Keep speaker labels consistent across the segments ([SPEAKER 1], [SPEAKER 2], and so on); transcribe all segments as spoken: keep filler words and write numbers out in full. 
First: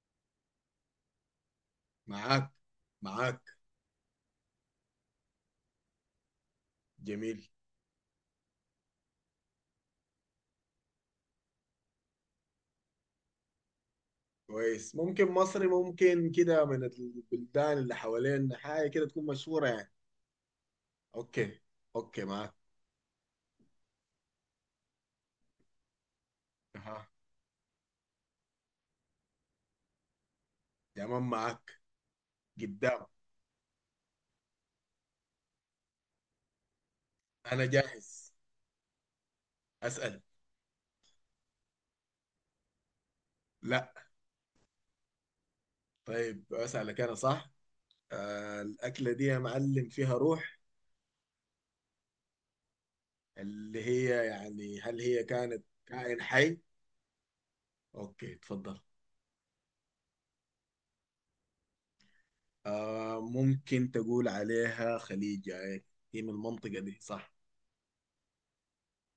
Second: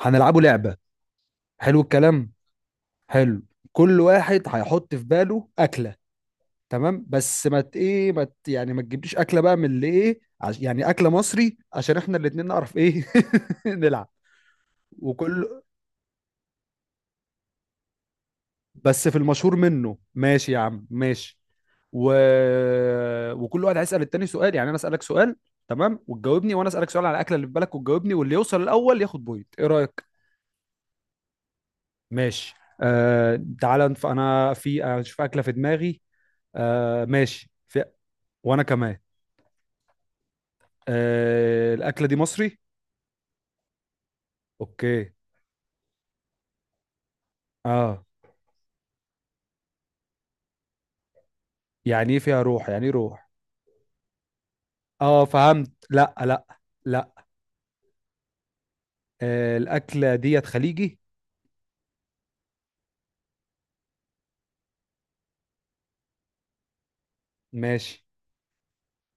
[SPEAKER 1] هنلعبه لعبة. حلو الكلام.
[SPEAKER 2] معاك.
[SPEAKER 1] حلو.
[SPEAKER 2] معاك.
[SPEAKER 1] كل واحد هيحط في باله أكلة. تمام بس
[SPEAKER 2] جميل.
[SPEAKER 1] ما ت- ايه ما ت- يعني ما تجيبليش أكلة بقى من اللي ايه عش، يعني أكلة مصري عشان احنا الاتنين نعرف ايه. نلعب.
[SPEAKER 2] كويس، ممكن
[SPEAKER 1] وكل
[SPEAKER 2] مصري، ممكن كده من البلدان اللي حوالينا حاجة كده
[SPEAKER 1] بس في
[SPEAKER 2] تكون
[SPEAKER 1] المشهور
[SPEAKER 2] مشهورة يعني.
[SPEAKER 1] منه. ماشي يا عم ماشي.
[SPEAKER 2] اوكي.
[SPEAKER 1] و...
[SPEAKER 2] اوكي معاك.
[SPEAKER 1] وكل واحد هيسأل التاني سؤال، يعني انا أسألك سؤال، تمام، وتجاوبني، وانا أسألك سؤال
[SPEAKER 2] اها،
[SPEAKER 1] على الأكلة اللي في بالك وتجاوبني، واللي يوصل الأول ياخد بوينت. ايه رأيك؟
[SPEAKER 2] تمام معاك.
[SPEAKER 1] ماشي.
[SPEAKER 2] قدام.
[SPEAKER 1] آه تعالى نف- انا في اشوف اكله في دماغي. آه ماشي
[SPEAKER 2] انا
[SPEAKER 1] في...
[SPEAKER 2] جاهز.
[SPEAKER 1] وانا كمان.
[SPEAKER 2] اسأل.
[SPEAKER 1] آه الاكله دي مصري؟
[SPEAKER 2] لا.
[SPEAKER 1] اوكي.
[SPEAKER 2] طيب اسألك انا صح.
[SPEAKER 1] اه.
[SPEAKER 2] آه، الأكلة دي يا معلم فيها روح؟
[SPEAKER 1] يعني ايه فيها روح؟ يعني ايه روح؟
[SPEAKER 2] اللي هي يعني هل هي
[SPEAKER 1] اه
[SPEAKER 2] كانت
[SPEAKER 1] فهمت. لا
[SPEAKER 2] كائن
[SPEAKER 1] لا.
[SPEAKER 2] حي؟
[SPEAKER 1] لا.
[SPEAKER 2] اوكي، تفضل.
[SPEAKER 1] آه الاكله ديت خليجي؟
[SPEAKER 2] آه، ممكن تقول عليها خليجة. هي من المنطقة دي صح؟
[SPEAKER 1] ماشي.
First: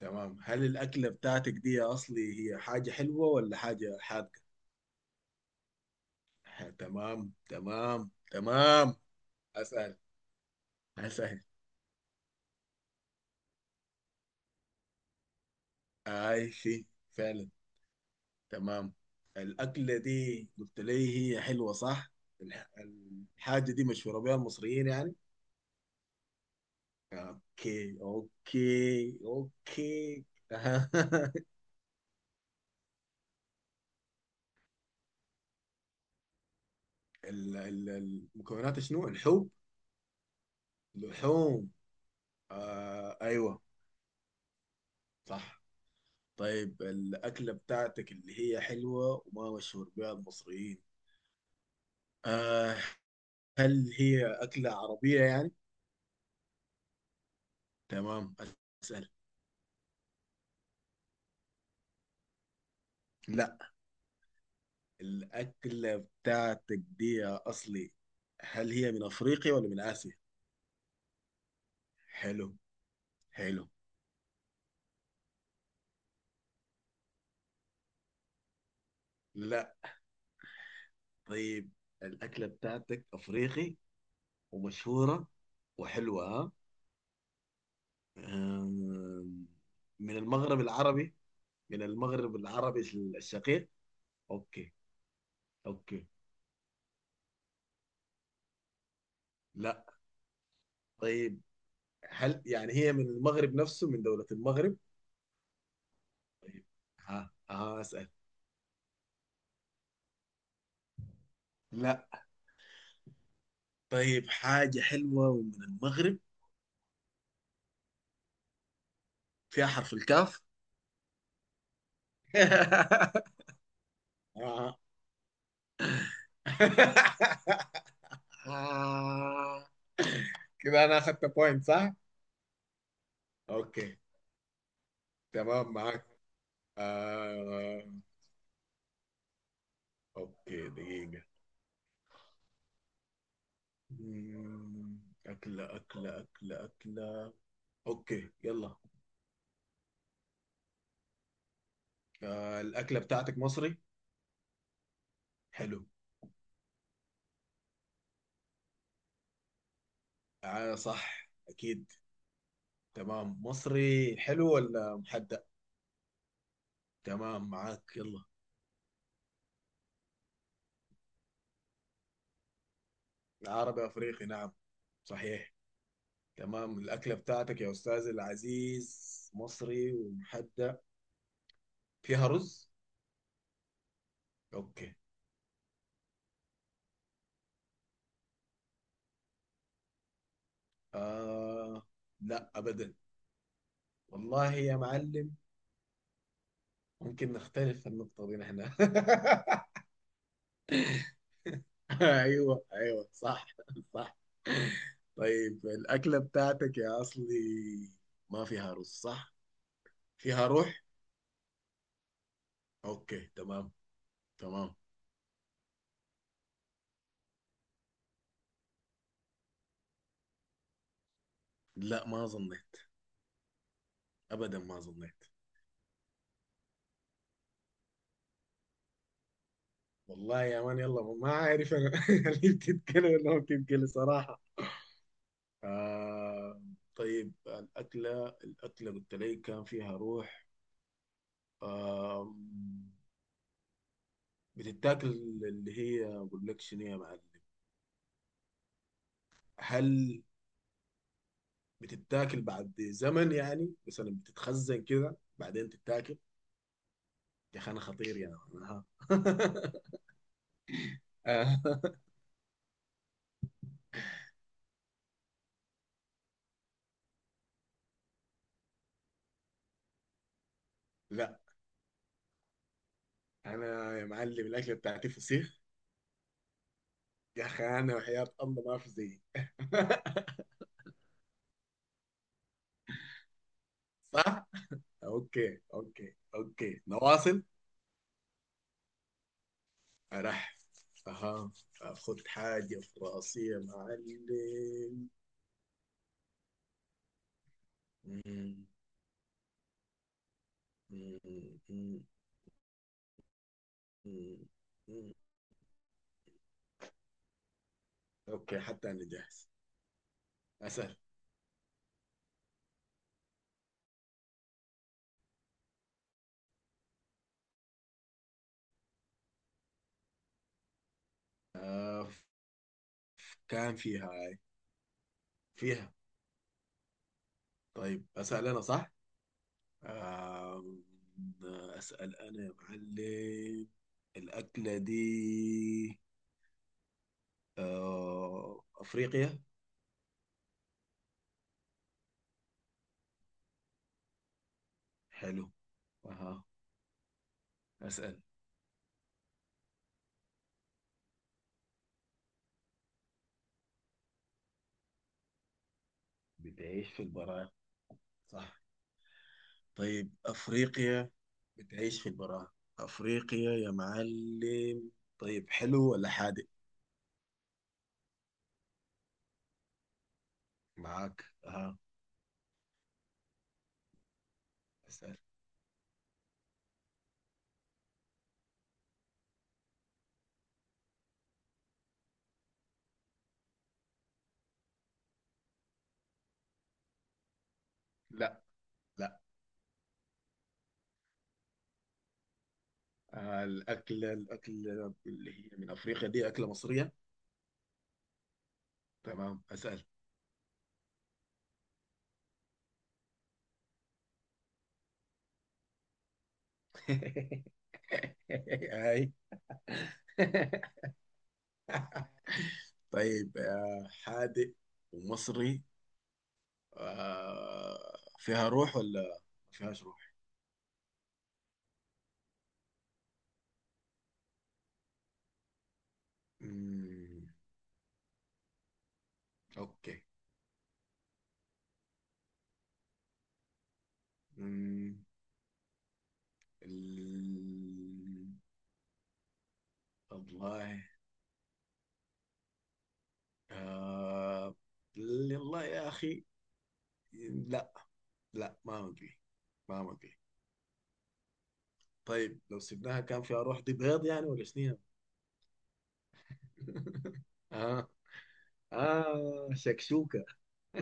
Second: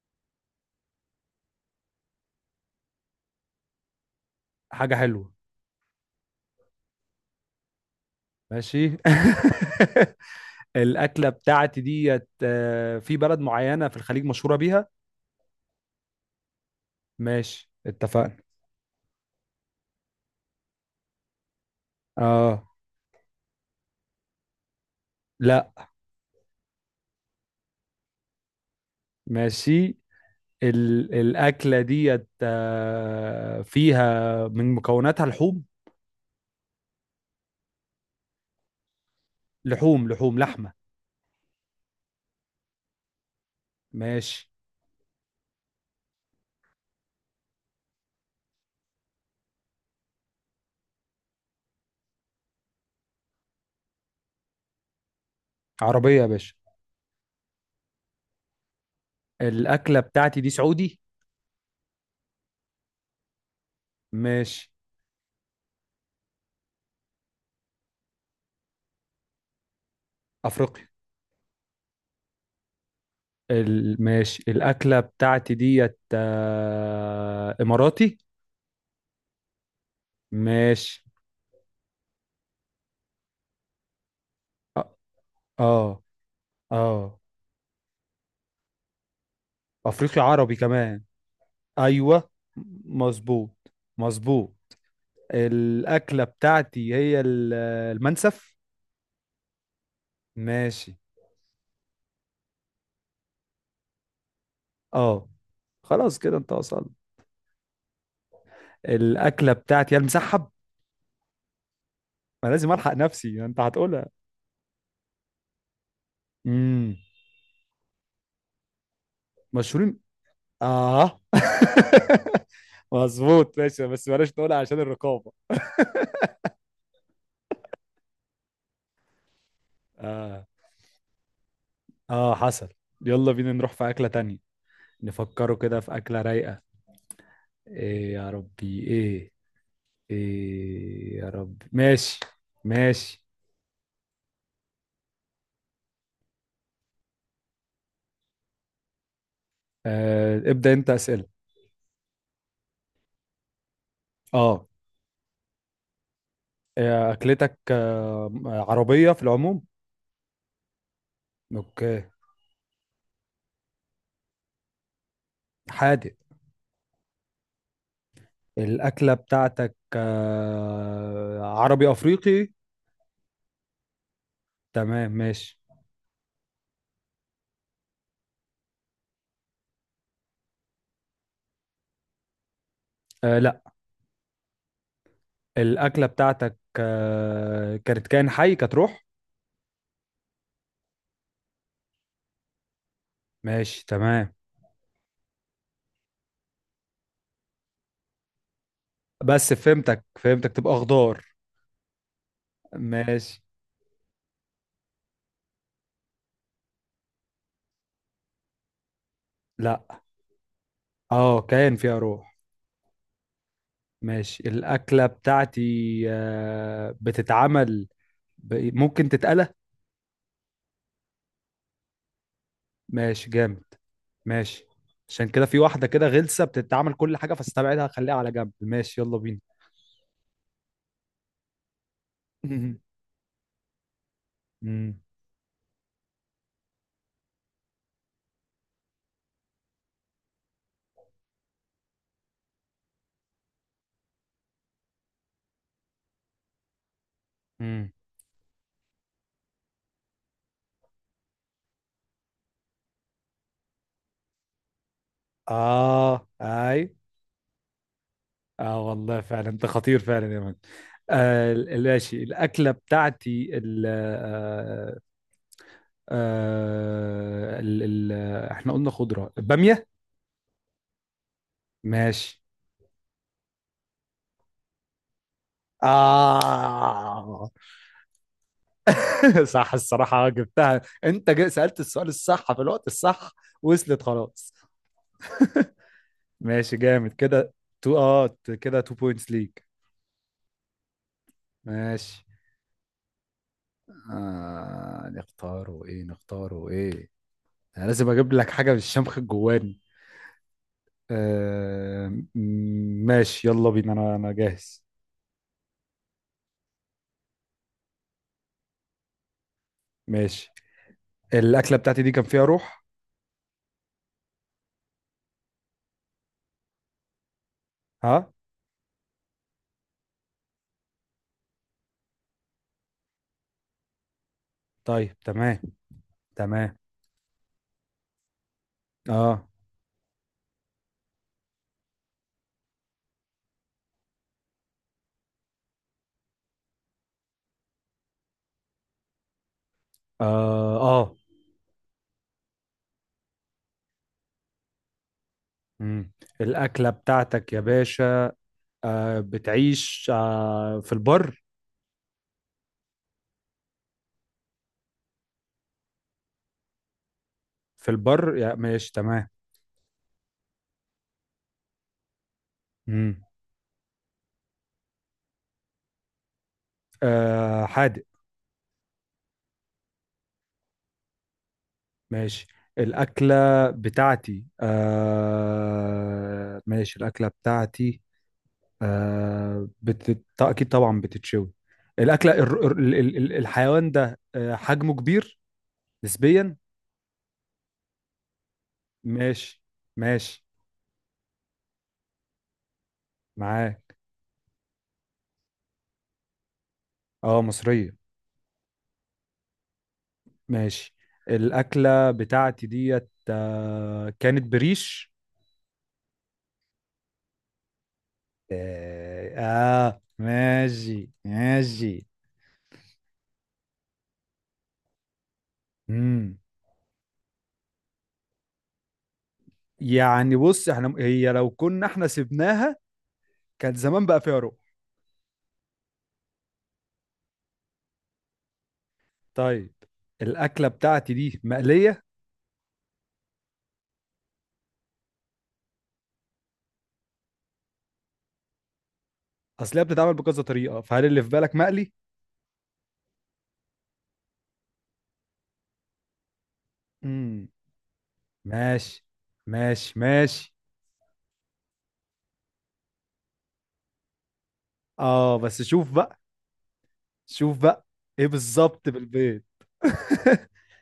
[SPEAKER 2] تمام، هل الأكلة بتاعتك دي يا أصلي هي حاجة حلوة ولا حاجة حادقة؟
[SPEAKER 1] حاجه حلوه.
[SPEAKER 2] ح- تمام تمام تمام.
[SPEAKER 1] ماشي.
[SPEAKER 2] أسهل.
[SPEAKER 1] الاكله
[SPEAKER 2] أسهل.
[SPEAKER 1] بتاعتي ديت آه في بلد معينه في الخليج مشهوره بيها.
[SPEAKER 2] أي شيء فعلا.
[SPEAKER 1] ماشي اتفقنا.
[SPEAKER 2] تمام، الأكلة دي قلت لي هي حلوة صح؟
[SPEAKER 1] اه.
[SPEAKER 2] الح- الحاجة دي مشهورة بها المصريين يعني؟
[SPEAKER 1] لا.
[SPEAKER 2] أوكي أوكي
[SPEAKER 1] ماشي.
[SPEAKER 2] أوكي.
[SPEAKER 1] ال... الاكله ديت آه فيها من مكوناتها لحوم.
[SPEAKER 2] ال- ال- المكونات شنو؟ الحب؟
[SPEAKER 1] لحوم لحوم لحمه.
[SPEAKER 2] لحوم. آه أيوه.
[SPEAKER 1] ماشي.
[SPEAKER 2] صح. طيب الأكلة بتاعتك اللي هي حلوة وما مشهور بها المصريين، آه، هل هي أكلة عربية يعني؟
[SPEAKER 1] عربية يا باشا.
[SPEAKER 2] تمام، أسأل.
[SPEAKER 1] الأكلة بتاعتي دي سعودي؟
[SPEAKER 2] لا.
[SPEAKER 1] ماشي.
[SPEAKER 2] الأكلة بتاعتك دي يا أصلي، هل هي من أفريقيا ولا من آسيا؟
[SPEAKER 1] أفريقي.
[SPEAKER 2] حلو. حلو.
[SPEAKER 1] ال... ماشي. الأكلة بتاعتي ديت آه... إماراتي؟
[SPEAKER 2] لا.
[SPEAKER 1] ماشي.
[SPEAKER 2] طيب الأكلة بتاعتك أفريقي
[SPEAKER 1] آه.
[SPEAKER 2] ومشهورة
[SPEAKER 1] آه.
[SPEAKER 2] وحلوة، ها؟
[SPEAKER 1] آه.
[SPEAKER 2] آم، من
[SPEAKER 1] أفريقي عربي
[SPEAKER 2] المغرب
[SPEAKER 1] كمان.
[SPEAKER 2] العربي. من
[SPEAKER 1] أيوة.
[SPEAKER 2] المغرب العربي الشقيق.
[SPEAKER 1] مظبوط. مظبوط.
[SPEAKER 2] أوكي. أوكي.
[SPEAKER 1] الأكلة بتاعتي هي ال- المنسف.
[SPEAKER 2] لا.
[SPEAKER 1] ماشي.
[SPEAKER 2] طيب هل يعني هي من المغرب نفسه، من دولة المغرب؟
[SPEAKER 1] آه. خلاص كده أنت
[SPEAKER 2] طيب.
[SPEAKER 1] وصلت.
[SPEAKER 2] ها ها، اسأل.
[SPEAKER 1] الأكلة بتاعتي هي المسحب.
[SPEAKER 2] لا.
[SPEAKER 1] ما لازم ألحق نفسي، أنت هتقولها.
[SPEAKER 2] طيب، حاجة حلوة ومن المغرب،
[SPEAKER 1] امم.
[SPEAKER 2] فيها حرف
[SPEAKER 1] مشهورين.
[SPEAKER 2] الكاف.
[SPEAKER 1] اه. مظبوط ماشي، بس بلاش نقولها
[SPEAKER 2] آه.
[SPEAKER 1] عشان الرقابة.
[SPEAKER 2] آه.
[SPEAKER 1] اه.
[SPEAKER 2] كده انا اخدت بوينت صح؟
[SPEAKER 1] اه حصل. يلا بينا نروح في
[SPEAKER 2] اوكي.
[SPEAKER 1] أكلة تانية. نفكروا
[SPEAKER 2] تمام
[SPEAKER 1] كده في
[SPEAKER 2] معاك.
[SPEAKER 1] أكلة رايقة.
[SPEAKER 2] آه.
[SPEAKER 1] ايه يا ربي ايه.
[SPEAKER 2] اوكي،
[SPEAKER 1] ايه
[SPEAKER 2] دقيقة.
[SPEAKER 1] يا ربي. ماشي. ماشي.
[SPEAKER 2] مم، أكلة أكلة أكلة أكلة. أوكي يلا.
[SPEAKER 1] آه ابدأ انت أسئلة.
[SPEAKER 2] آه، الأكلة بتاعتك مصري.
[SPEAKER 1] اه.
[SPEAKER 2] حلو.
[SPEAKER 1] آه، أكلتك آه عربية في العموم.
[SPEAKER 2] آه صح أكيد.
[SPEAKER 1] اوكي.
[SPEAKER 2] تمام، مصري حلو ولا محدق؟
[SPEAKER 1] حادق.
[SPEAKER 2] تمام معاك، يلا.
[SPEAKER 1] الأكلة بتاعتك آه عربي أفريقي.
[SPEAKER 2] العربي افريقي، نعم.
[SPEAKER 1] تمام
[SPEAKER 2] صحيح.
[SPEAKER 1] ماشي.
[SPEAKER 2] تمام، الاكله بتاعتك يا استاذ العزيز مصري ومحدق، فيها رز؟
[SPEAKER 1] آه لا.
[SPEAKER 2] اوكي.
[SPEAKER 1] الأكلة بتاعتك آه، كانت كائن حي، كانت روح؟
[SPEAKER 2] آه، لا ابدا.
[SPEAKER 1] ماشي تمام.
[SPEAKER 2] والله يا معلم ممكن نختلف في النقطه دي نحن.
[SPEAKER 1] بس فهمتك فهمتك، تبقى خضار.
[SPEAKER 2] ايوه ايوه
[SPEAKER 1] ماشي.
[SPEAKER 2] صح. صح. طيب الاكله بتاعتك يا اصلي، ما فيها رز صح؟
[SPEAKER 1] لا.
[SPEAKER 2] فيها روح.
[SPEAKER 1] اه كائن فيها روح.
[SPEAKER 2] اوكي تمام.
[SPEAKER 1] ماشي.
[SPEAKER 2] تمام.
[SPEAKER 1] الأكلة بتاعتي آه، بتتعمل. ب- ممكن تتقلى.
[SPEAKER 2] لا ما اظن.
[SPEAKER 1] ماشي جامد.
[SPEAKER 2] ابدا،
[SPEAKER 1] ماشي.
[SPEAKER 2] ما ظنيت.
[SPEAKER 1] عشان كده في واحدة كده غلسة بتتعمل كل حاجة، فاستبعدها خليها على جنب. ماشي يلا بينا.
[SPEAKER 2] والله يا مان، يلا، ما ما عارف انا. هل بتتكلم ولا ما بتتكلم صراحه؟
[SPEAKER 1] مم.
[SPEAKER 2] آه. طيب الاكله الاكله، قلت لي كان فيها روح، آه، بتتاكل؟ اللي هي اقول لك شنو يا معلم،
[SPEAKER 1] مم.
[SPEAKER 2] هل بتتاكل بعد زمن يعني مثلا، بتتخزن كده بعدين تتاكل؟
[SPEAKER 1] اه اي.
[SPEAKER 2] يا اخي انا خطير يا مان،
[SPEAKER 1] اه
[SPEAKER 2] ها.
[SPEAKER 1] والله فعلا انت خطير فعلا يا مان. آه
[SPEAKER 2] آه.
[SPEAKER 1] ماشي. الاكله بتاعتي ال آه آه ال ال احنا قلنا خضره؟ باميه؟
[SPEAKER 2] لا.
[SPEAKER 1] ماشي.
[SPEAKER 2] انا يا معلم الاكله بتاعتي فسيخ. يا
[SPEAKER 1] اه.
[SPEAKER 2] اخي انا وحياة الله ما في زيي.
[SPEAKER 1] صح الصراحه. آه، جبتها انت. جا- سالت السؤال الصح في الوقت الصح. وصلت
[SPEAKER 2] صح؟
[SPEAKER 1] خلاص.
[SPEAKER 2] اوكي اوكي
[SPEAKER 1] ماشي
[SPEAKER 2] اوكي
[SPEAKER 1] جامد
[SPEAKER 2] نواصل.
[SPEAKER 1] كده. تو اه كده تو بوينتس ليك.
[SPEAKER 2] راح. اها. اخذ
[SPEAKER 1] ماشي.
[SPEAKER 2] حاجة في راسي يا
[SPEAKER 1] آه
[SPEAKER 2] معلم.
[SPEAKER 1] نختاره ايه؟ نختاره ايه؟ انا لازم اجيب لك
[SPEAKER 2] مم،
[SPEAKER 1] حاجه بالشمخ الجواني.
[SPEAKER 2] مم، مم،
[SPEAKER 1] آه ماشي يلا بينا. انا انا
[SPEAKER 2] مم،
[SPEAKER 1] جاهز.
[SPEAKER 2] مم. اوكي، حتى انا جاهز.
[SPEAKER 1] ماشي.
[SPEAKER 2] اسال.
[SPEAKER 1] الاكله بتاعتي دي كان فيها روح. ها.
[SPEAKER 2] آه، كان فيها هاي.
[SPEAKER 1] طيب تمام.
[SPEAKER 2] فيها.
[SPEAKER 1] تمام.
[SPEAKER 2] طيب اسال انا صح؟
[SPEAKER 1] اه.
[SPEAKER 2] آه، اسال انا يا معلم. الاكلة دي آه افريقيا.
[SPEAKER 1] اه. اه.
[SPEAKER 2] حلو.
[SPEAKER 1] مم.
[SPEAKER 2] اها.
[SPEAKER 1] الاكله بتاعتك يا
[SPEAKER 2] اسال.
[SPEAKER 1] باشا آه بتعيش آه في البر.
[SPEAKER 2] بتعيش في البراعم.
[SPEAKER 1] في البر، يا
[SPEAKER 2] صح.
[SPEAKER 1] ماشي تمام.
[SPEAKER 2] طيب، أفريقيا، بتعيش في البراءة،
[SPEAKER 1] مم.
[SPEAKER 2] أفريقيا يا معلم. طيب، حلو ولا حادق؟
[SPEAKER 1] آه حادق.
[SPEAKER 2] معاك، أها.
[SPEAKER 1] ماشي. الاكله بتاعتي
[SPEAKER 2] أسأل.
[SPEAKER 1] آه ماشي الاكله بتاعتي آه بت... ط- اكيد طبعا بتتشوي. الاكله الر- الر- ال... ال... ال- الحيوان ده آه حجمه كبير نسبيا.
[SPEAKER 2] لا لا.
[SPEAKER 1] ماشي. ماشي.
[SPEAKER 2] آه،
[SPEAKER 1] معاه.
[SPEAKER 2] الأكلة الأكلة اللي هي من أفريقيا دي أكلة مصرية.
[SPEAKER 1] اه مصريه.
[SPEAKER 2] تمام، أسأل.
[SPEAKER 1] ماشي. الاكله بتاعتي ديت آه كانت بريش.
[SPEAKER 2] هاي.
[SPEAKER 1] اه. آه، ماشي ماشي.
[SPEAKER 2] طيب آه، حادق ومصري،
[SPEAKER 1] امم.
[SPEAKER 2] آه، فيها روح ولا ما فيهاش روح؟
[SPEAKER 1] يعني بص، احنا هي لو كنا احنا سبناها كان زمان بقى فيها روح.
[SPEAKER 2] مم.
[SPEAKER 1] طيب.
[SPEAKER 2] أوكي.
[SPEAKER 1] الاكله بتاعتي دي مقليه.
[SPEAKER 2] مم. ال-
[SPEAKER 1] اصل هي بتتعمل بكذا طريقه،
[SPEAKER 2] والله.
[SPEAKER 1] فهل اللي في بالك مقلي؟
[SPEAKER 2] آه. والله يا أخي
[SPEAKER 1] امم.
[SPEAKER 2] لا. لا ما
[SPEAKER 1] ماشي.
[SPEAKER 2] مقلي. ما
[SPEAKER 1] ماشي
[SPEAKER 2] مقلي.
[SPEAKER 1] ماشي.
[SPEAKER 2] طيب لو سبناها كان فيها روح، دي بيض يعني ولا شنو؟
[SPEAKER 1] اه بس شوف بقى. شوف بقى.
[SPEAKER 2] آه.
[SPEAKER 1] ايه بالظبط بالبيض.
[SPEAKER 2] آه شكشوكة.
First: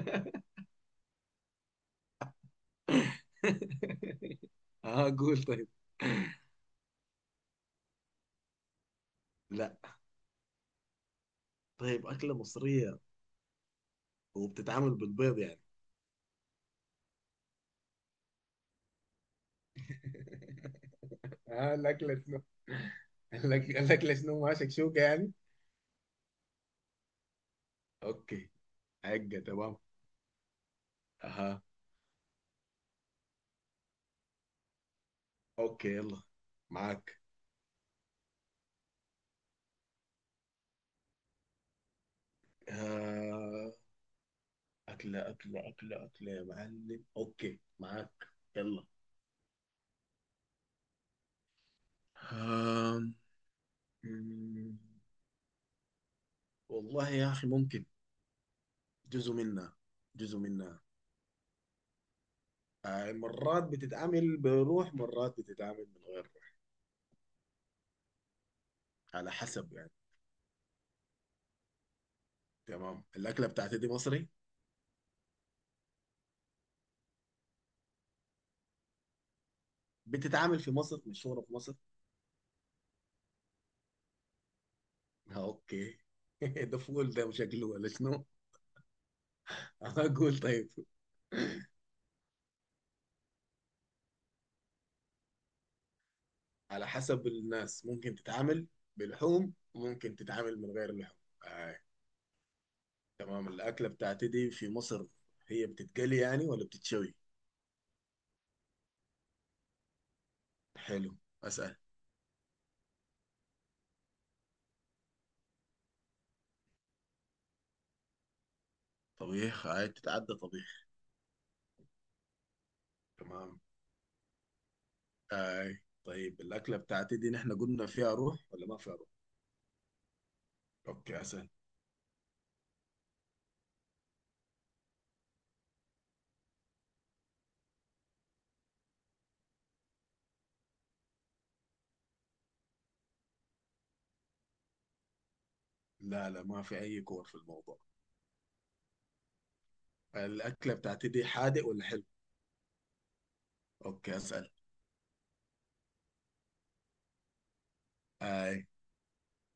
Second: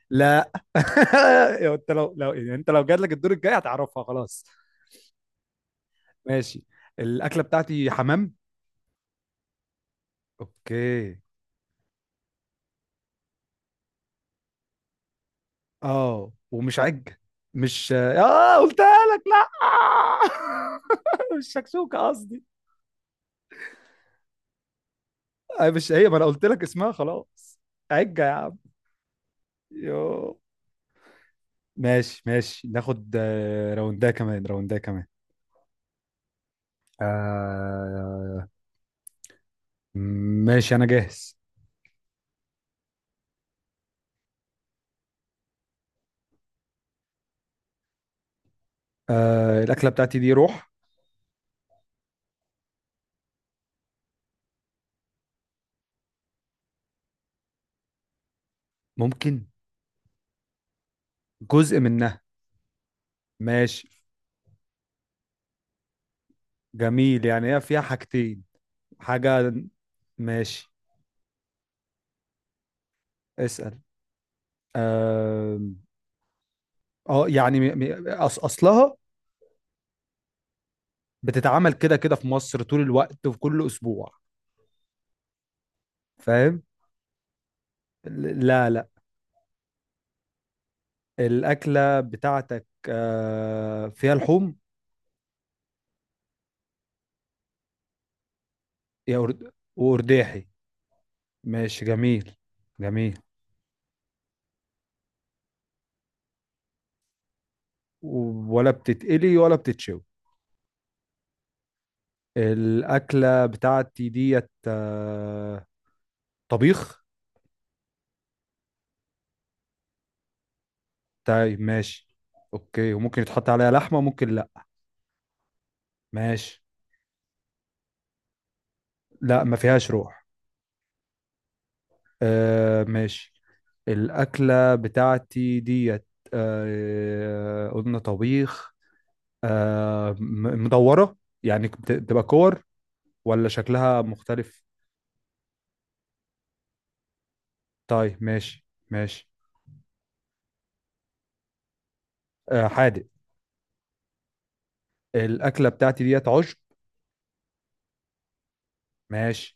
[SPEAKER 1] لا يا انت، لو لو يعني انت لو جات لك الدور الجاي هتعرفها خلاص.
[SPEAKER 2] آه، قول طيب.
[SPEAKER 1] ماشي. الاكله بتاعتي حمام؟
[SPEAKER 2] لا.
[SPEAKER 1] اوكي.
[SPEAKER 2] طيب، أكلة مصرية وبتتعمل بالبيض يعني؟
[SPEAKER 1] اه ومش عج. مش اه قلتها لك. لا مش
[SPEAKER 2] آه،
[SPEAKER 1] شكشوكه
[SPEAKER 2] الأكلة شنو؟
[SPEAKER 1] قصدي.
[SPEAKER 2] الأك- الأكلة شنو، ما شكشوكة يعني؟
[SPEAKER 1] آه، مش هي، ما انا قلت لك اسمها خلاص. عجه يا
[SPEAKER 2] أوكي.
[SPEAKER 1] عم.
[SPEAKER 2] حقة، تمام.
[SPEAKER 1] يو.
[SPEAKER 2] أها.
[SPEAKER 1] ماشي ماشي. ناخد آه، راوندها كمان. راوندها كمان.
[SPEAKER 2] أوكي، يلا معاك.
[SPEAKER 1] آه ماشي انا جاهز.
[SPEAKER 2] آه. أكلة أكلة أكلة أكلة يا معلم. أوكي معاك. يلا.
[SPEAKER 1] آه الاكله بتاعتي دي روح.
[SPEAKER 2] آم، مم، والله يا أخي ممكن. جزء
[SPEAKER 1] ممكن.
[SPEAKER 2] منها. جزء منها.
[SPEAKER 1] جزء منها.
[SPEAKER 2] آه، مرات
[SPEAKER 1] ماشي
[SPEAKER 2] بتتعمل بروح، مرات بتتعمل من غير روح.
[SPEAKER 1] جميل، يعني هي فيها حاجتين.
[SPEAKER 2] على
[SPEAKER 1] حاجه.
[SPEAKER 2] حسب يعني.
[SPEAKER 1] ماشي.
[SPEAKER 2] تمام، الأكلة بتاعتي
[SPEAKER 1] اسال.
[SPEAKER 2] دي مصري،
[SPEAKER 1] اه. آه، يعني م- م- أص اصلها
[SPEAKER 2] بتتعمل في مصر، مشهورة في
[SPEAKER 1] بتتعمل
[SPEAKER 2] مصر.
[SPEAKER 1] كده كده في مصر طول الوقت وفي كل اسبوع.
[SPEAKER 2] آه، أوكي.
[SPEAKER 1] فاهم.
[SPEAKER 2] ده فول ده شكله ولا شنو؟
[SPEAKER 1] لا لا.
[SPEAKER 2] أنا أقول طيب.
[SPEAKER 1] الاكله بتاعتك آه فيها لحوم.
[SPEAKER 2] على حسب الناس، ممكن تتعامل
[SPEAKER 1] يا أرد...
[SPEAKER 2] بلحوم ممكن
[SPEAKER 1] وأرداحي.
[SPEAKER 2] تتعامل من غير لحوم. آه.
[SPEAKER 1] ماشي جميل. جميل.
[SPEAKER 2] تمام، الأكلة بتاعتي دي في مصر، هي بتتقلي يعني ولا بتتشوي؟
[SPEAKER 1] و- ولا بتتقلي ولا بتتشوي.
[SPEAKER 2] حلو. أسأل.
[SPEAKER 1] الأكلة بتاعتي ديت آه، طبيخ.
[SPEAKER 2] طبيخ. هاي، بتتعدى طبيخ.
[SPEAKER 1] طيب ماشي. أوكي، وممكن يتحط
[SPEAKER 2] تمام.
[SPEAKER 1] عليها لحمة ممكن لأ.
[SPEAKER 2] هاي، طيب
[SPEAKER 1] ماشي.
[SPEAKER 2] الأكلة بتاعتي دي نحن قلنا فيها روح ولا ما فيها روح؟
[SPEAKER 1] لأ ما فيهاش روح.
[SPEAKER 2] أوكي، أسأل.
[SPEAKER 1] آه ماشي. الأكلة بتاعتي ديت آه قلنا طبيخ. آه م- مدورة. يعني بت- بتبقى كور، ولا شكلها مختلف؟
[SPEAKER 2] لا لا، ما في أي كور في الموضوع.
[SPEAKER 1] طيب ماشي ماشي.
[SPEAKER 2] الأكلة بتاعتي دي حادق ولا حلو؟
[SPEAKER 1] آه حادق.
[SPEAKER 2] أوكي أسأل.
[SPEAKER 1] الأكلة بتاعتي ديت عشب.
[SPEAKER 2] هاي.
[SPEAKER 1] ماشي.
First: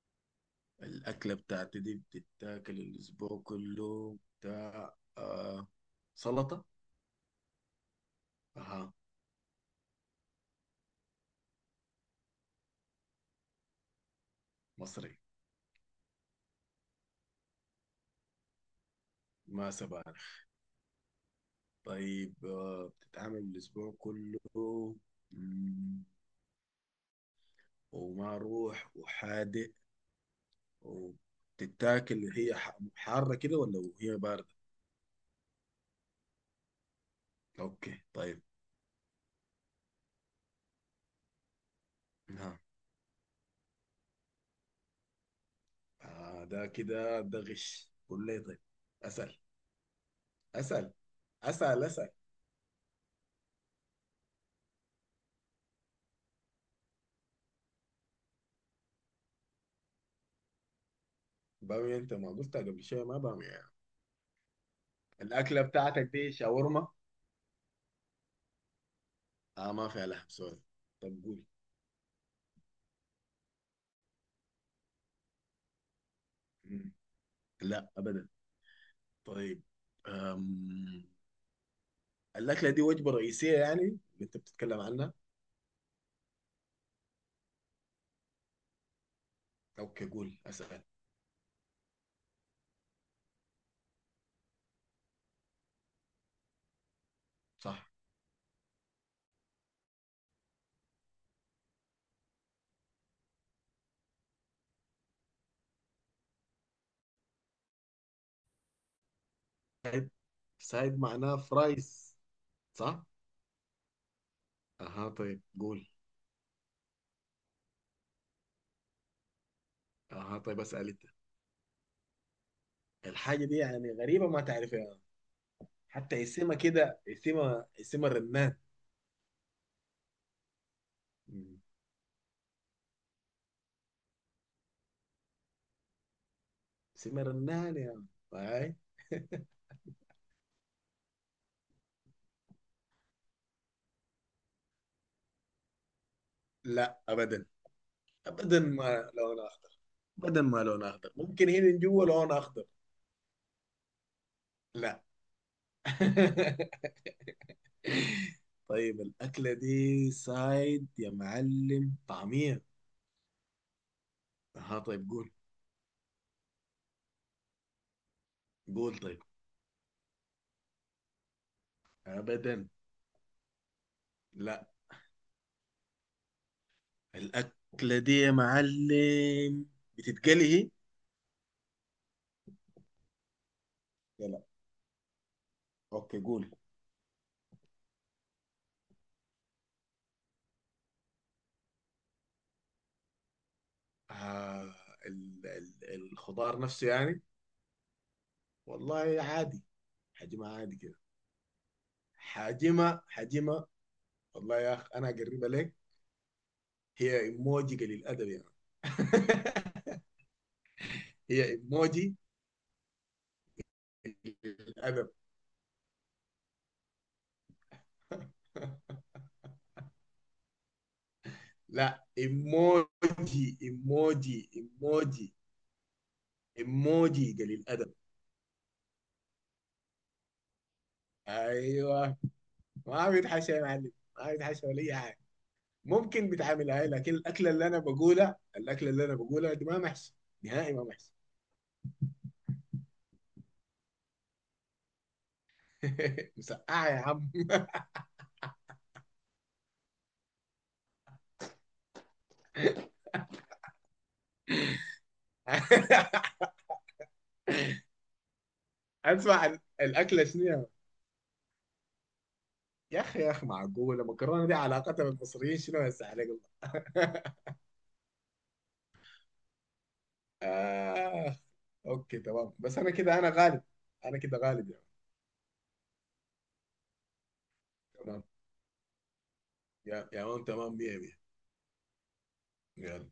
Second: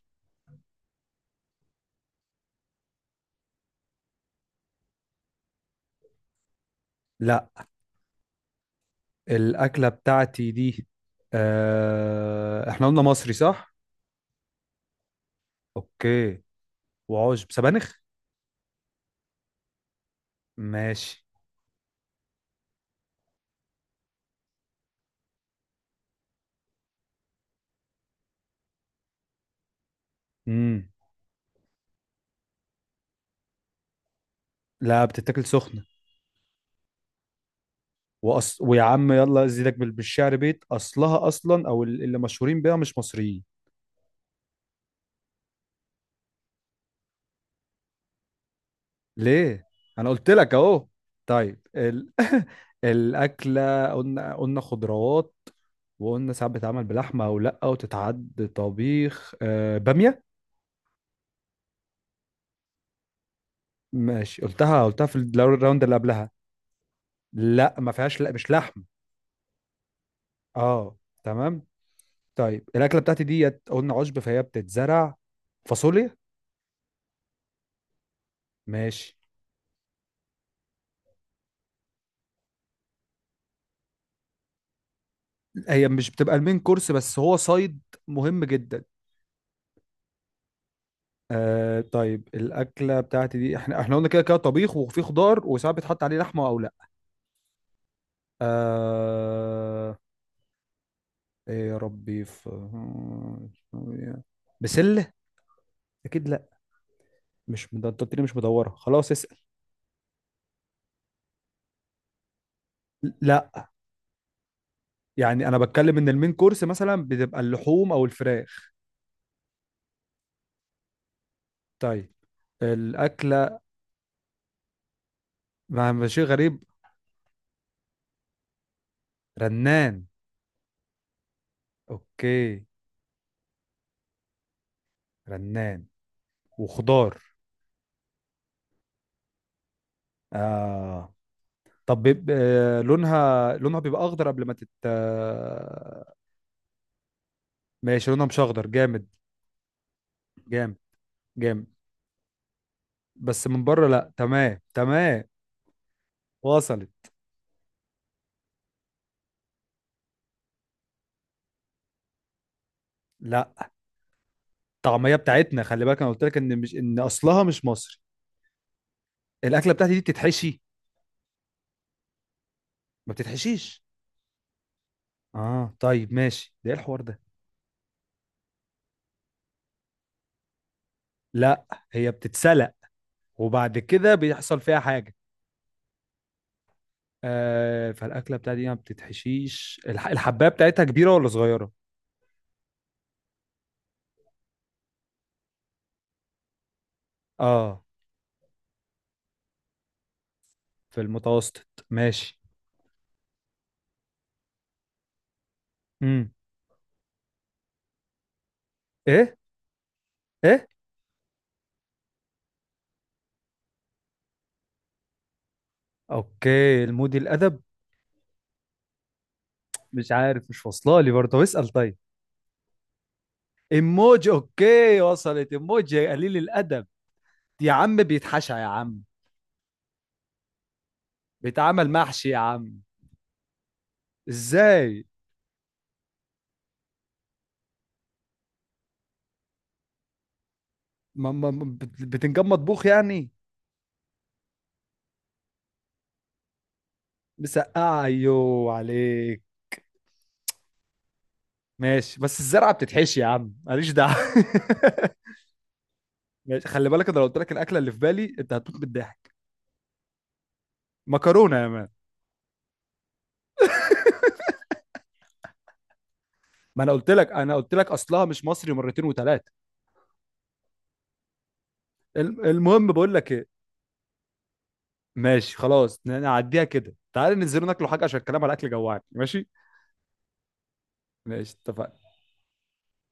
[SPEAKER 2] الأكلة بتاعتي دي بتتاكل الأسبوع كله، بتاع آه سلطة؟
[SPEAKER 1] لا.
[SPEAKER 2] أها.
[SPEAKER 1] الأكلة بتاعتي دي آه... احنا قلنا مصري صح؟
[SPEAKER 2] مصري.
[SPEAKER 1] اوكي. وعشب سبانخ؟
[SPEAKER 2] ما سبق.
[SPEAKER 1] ماشي.
[SPEAKER 2] طيب آه، بتتعامل الأسبوع كله، مم، ومع روح وحادق،
[SPEAKER 1] امم.
[SPEAKER 2] وبتتاكل هي ح- حارة كده ولا هي باردة؟
[SPEAKER 1] لا بتتاكل سخنة.
[SPEAKER 2] أوكي طيب.
[SPEAKER 1] وأص... ويا عم يلا ازيدك بال- بالشعر، بيت اصلها اصلا او ال- اللي
[SPEAKER 2] ها.
[SPEAKER 1] مشهورين بيها مش مصريين.
[SPEAKER 2] آه، ده كده ده غش، قول لي طيب. أسأل
[SPEAKER 1] ليه؟ انا قلت لك اهو.
[SPEAKER 2] أسأل
[SPEAKER 1] طيب
[SPEAKER 2] أسأل أسأل.
[SPEAKER 1] ال... الأكلة قلنا، قلنا خضروات. وقلنا ساعات بتتعمل بلحمة او لا وتتعد طبيخ آه... بامية.
[SPEAKER 2] بامية أنت ما قلتها قبل شوية، ما بامية يعني.
[SPEAKER 1] ماشي، قلتها قلتها في
[SPEAKER 2] الأكلة
[SPEAKER 1] الراوند اللي
[SPEAKER 2] بتاعتك
[SPEAKER 1] قبلها.
[SPEAKER 2] دي شاورما؟
[SPEAKER 1] لا ما فيهاش، لا مش لحم.
[SPEAKER 2] آه، ما فيها لحم سوري.
[SPEAKER 1] اه
[SPEAKER 2] طب قول.
[SPEAKER 1] تمام. طيب الاكله بتاعتي ديت قلنا عشب فهي بتتزرع. فاصوليا.
[SPEAKER 2] مم. لا أبدا.
[SPEAKER 1] ماشي.
[SPEAKER 2] طيب. أم، الأكلة دي وجبة رئيسية يعني اللي أنت بتتكلم عنها؟
[SPEAKER 1] هي مش بتبقى المين كورس، بس هو صيد مهم جدا.
[SPEAKER 2] أوكي قول، أسأل.
[SPEAKER 1] آه طيب الاكله بتاعتي دي احنا احنا قلنا كده كده طبيخ وفي خضار وساعات بيتحط عليه لحمه او لا.
[SPEAKER 2] صح.
[SPEAKER 1] آه ايه يا ربي في. بسله. اكيد لا. مش مد- انت قلت لي مش مدوره خلاص. اسال.
[SPEAKER 2] سايد. سايد معناها فرايز صح.
[SPEAKER 1] لا.
[SPEAKER 2] أها طيب
[SPEAKER 1] يعني انا
[SPEAKER 2] قول.
[SPEAKER 1] بتكلم ان المين كورس مثلا بتبقى اللحوم او الفراخ.
[SPEAKER 2] أها طيب أسأل أنت.
[SPEAKER 1] طيب.
[SPEAKER 2] الحاجة دي
[SPEAKER 1] الاكله.
[SPEAKER 2] يعني غريبة ما تعرفها.
[SPEAKER 1] ما ما شيء
[SPEAKER 2] حتى اسمها
[SPEAKER 1] غريب.
[SPEAKER 2] كده، اسمها اسمها رنان.
[SPEAKER 1] رنان.
[SPEAKER 2] مم.
[SPEAKER 1] اوكي. رنان وخضار.
[SPEAKER 2] اسمها رنان يعني. هاي.
[SPEAKER 1] آه طب بيبقى لونها، لونها بيبقى اخضر قبل ما تت آه،
[SPEAKER 2] لا أبدا.
[SPEAKER 1] ماشي. لونها مش
[SPEAKER 2] أبدا
[SPEAKER 1] اخضر جامد.
[SPEAKER 2] ما لون أخضر. أبدا ما
[SPEAKER 1] جامد
[SPEAKER 2] لون أخضر. ممكن هنا
[SPEAKER 1] جامد.
[SPEAKER 2] من جوا لون أخضر.
[SPEAKER 1] بس من بره لا. تمام
[SPEAKER 2] لا.
[SPEAKER 1] تمام. وصلت.
[SPEAKER 2] طيب، الأكلة دي سايد يا معلم، طعمية؟
[SPEAKER 1] لا.
[SPEAKER 2] ها طيب
[SPEAKER 1] الطعميه
[SPEAKER 2] قول.
[SPEAKER 1] بتاعتنا، خلي بالك انا قلت لك ان مش ان اصلها مش مصري.
[SPEAKER 2] قول طيب.
[SPEAKER 1] الاكله بتاعتي دي بتتحشي.
[SPEAKER 2] ابدا.
[SPEAKER 1] ما بتتحشيش.
[SPEAKER 2] لا.
[SPEAKER 1] اه طيب ماشي. ده ايه الحوار ده.
[SPEAKER 2] الاكله دي يا معلم بتتقلي هي؟
[SPEAKER 1] لا هي بتتسلق وبعد كده
[SPEAKER 2] لا لا.
[SPEAKER 1] بيحصل فيها حاجة.
[SPEAKER 2] اوكي قول.
[SPEAKER 1] آه فالأكلة بتاعتي دي ما بتتحشيش. الح... الحباية بتاعتها كبيرة ولا صغيرة؟
[SPEAKER 2] آه، ال ال الخضار نفسه يعني؟
[SPEAKER 1] اه.
[SPEAKER 2] والله عادي، حجمها عادي كده.
[SPEAKER 1] في المتوسط. ماشي.
[SPEAKER 2] حجمها، حجمها، والله يا اخ انا اقربها لك.
[SPEAKER 1] امم.
[SPEAKER 2] هي ايموجي قليل الادب يعني.
[SPEAKER 1] ايه. ايه.
[SPEAKER 2] هي ايموجي قليل الادب.
[SPEAKER 1] اوكي المودي الأدب. مش عارف، مش واصلة لي برضه. اسأل طيب.
[SPEAKER 2] لا ايموجي
[SPEAKER 1] ايموجي
[SPEAKER 2] ايموجي
[SPEAKER 1] اوكي
[SPEAKER 2] ايموجي.
[SPEAKER 1] وصلت. ايموجي قليل الأدب.
[SPEAKER 2] ايموجي قليل
[SPEAKER 1] يا
[SPEAKER 2] الادب.
[SPEAKER 1] عم بيتحشى يا عم. بيتعمل
[SPEAKER 2] ايوه.
[SPEAKER 1] محشي يا عم.
[SPEAKER 2] ما بيتحشى يا معلم، ما بيتحشى ولا اي
[SPEAKER 1] ازاي؟
[SPEAKER 2] حاجه. ممكن بيتعامل هاي، لكن الاكله اللي انا بقولها، الاكله اللي انا بقولها دي ما محشي، نهائي ما محشي.
[SPEAKER 1] ما ما ما- بت- بتنجان مطبوخ يعني.
[SPEAKER 2] مسقعه يا عم.
[SPEAKER 1] مسقعة ايوه عليك. ماشي، بس الزرعه بتتحشي يا عم ماليش دعوه. ماشي، خلي بالك انا لو قلت لك الاكله اللي في بالي انت هتموت بالضحك.
[SPEAKER 2] اسمع، ال- الاكله شنو يا.
[SPEAKER 1] مكرونه يا مان.
[SPEAKER 2] يا اخي، يا اخي معقوله المكرونه دي علاقتها بالمصريين شنو هسه عليك الله.
[SPEAKER 1] ما انا قلت لك، انا قلت لك اصلها مش مصري مرتين وثلاثه.
[SPEAKER 2] آه. اوكي تمام، بس
[SPEAKER 1] المهم
[SPEAKER 2] انا
[SPEAKER 1] بقول
[SPEAKER 2] كده انا
[SPEAKER 1] لك ايه.
[SPEAKER 2] غالب. انا كده غالب يا عم.
[SPEAKER 1] ماشي خلاص نعديها كده. تعالى ننزل ناكلوا حاجه عشان
[SPEAKER 2] تمام.
[SPEAKER 1] الكلام على الاكل جوعني. ماشي.
[SPEAKER 2] يا يا عم، تمام مية.
[SPEAKER 1] ماشي اتفقنا.
[SPEAKER 2] مية.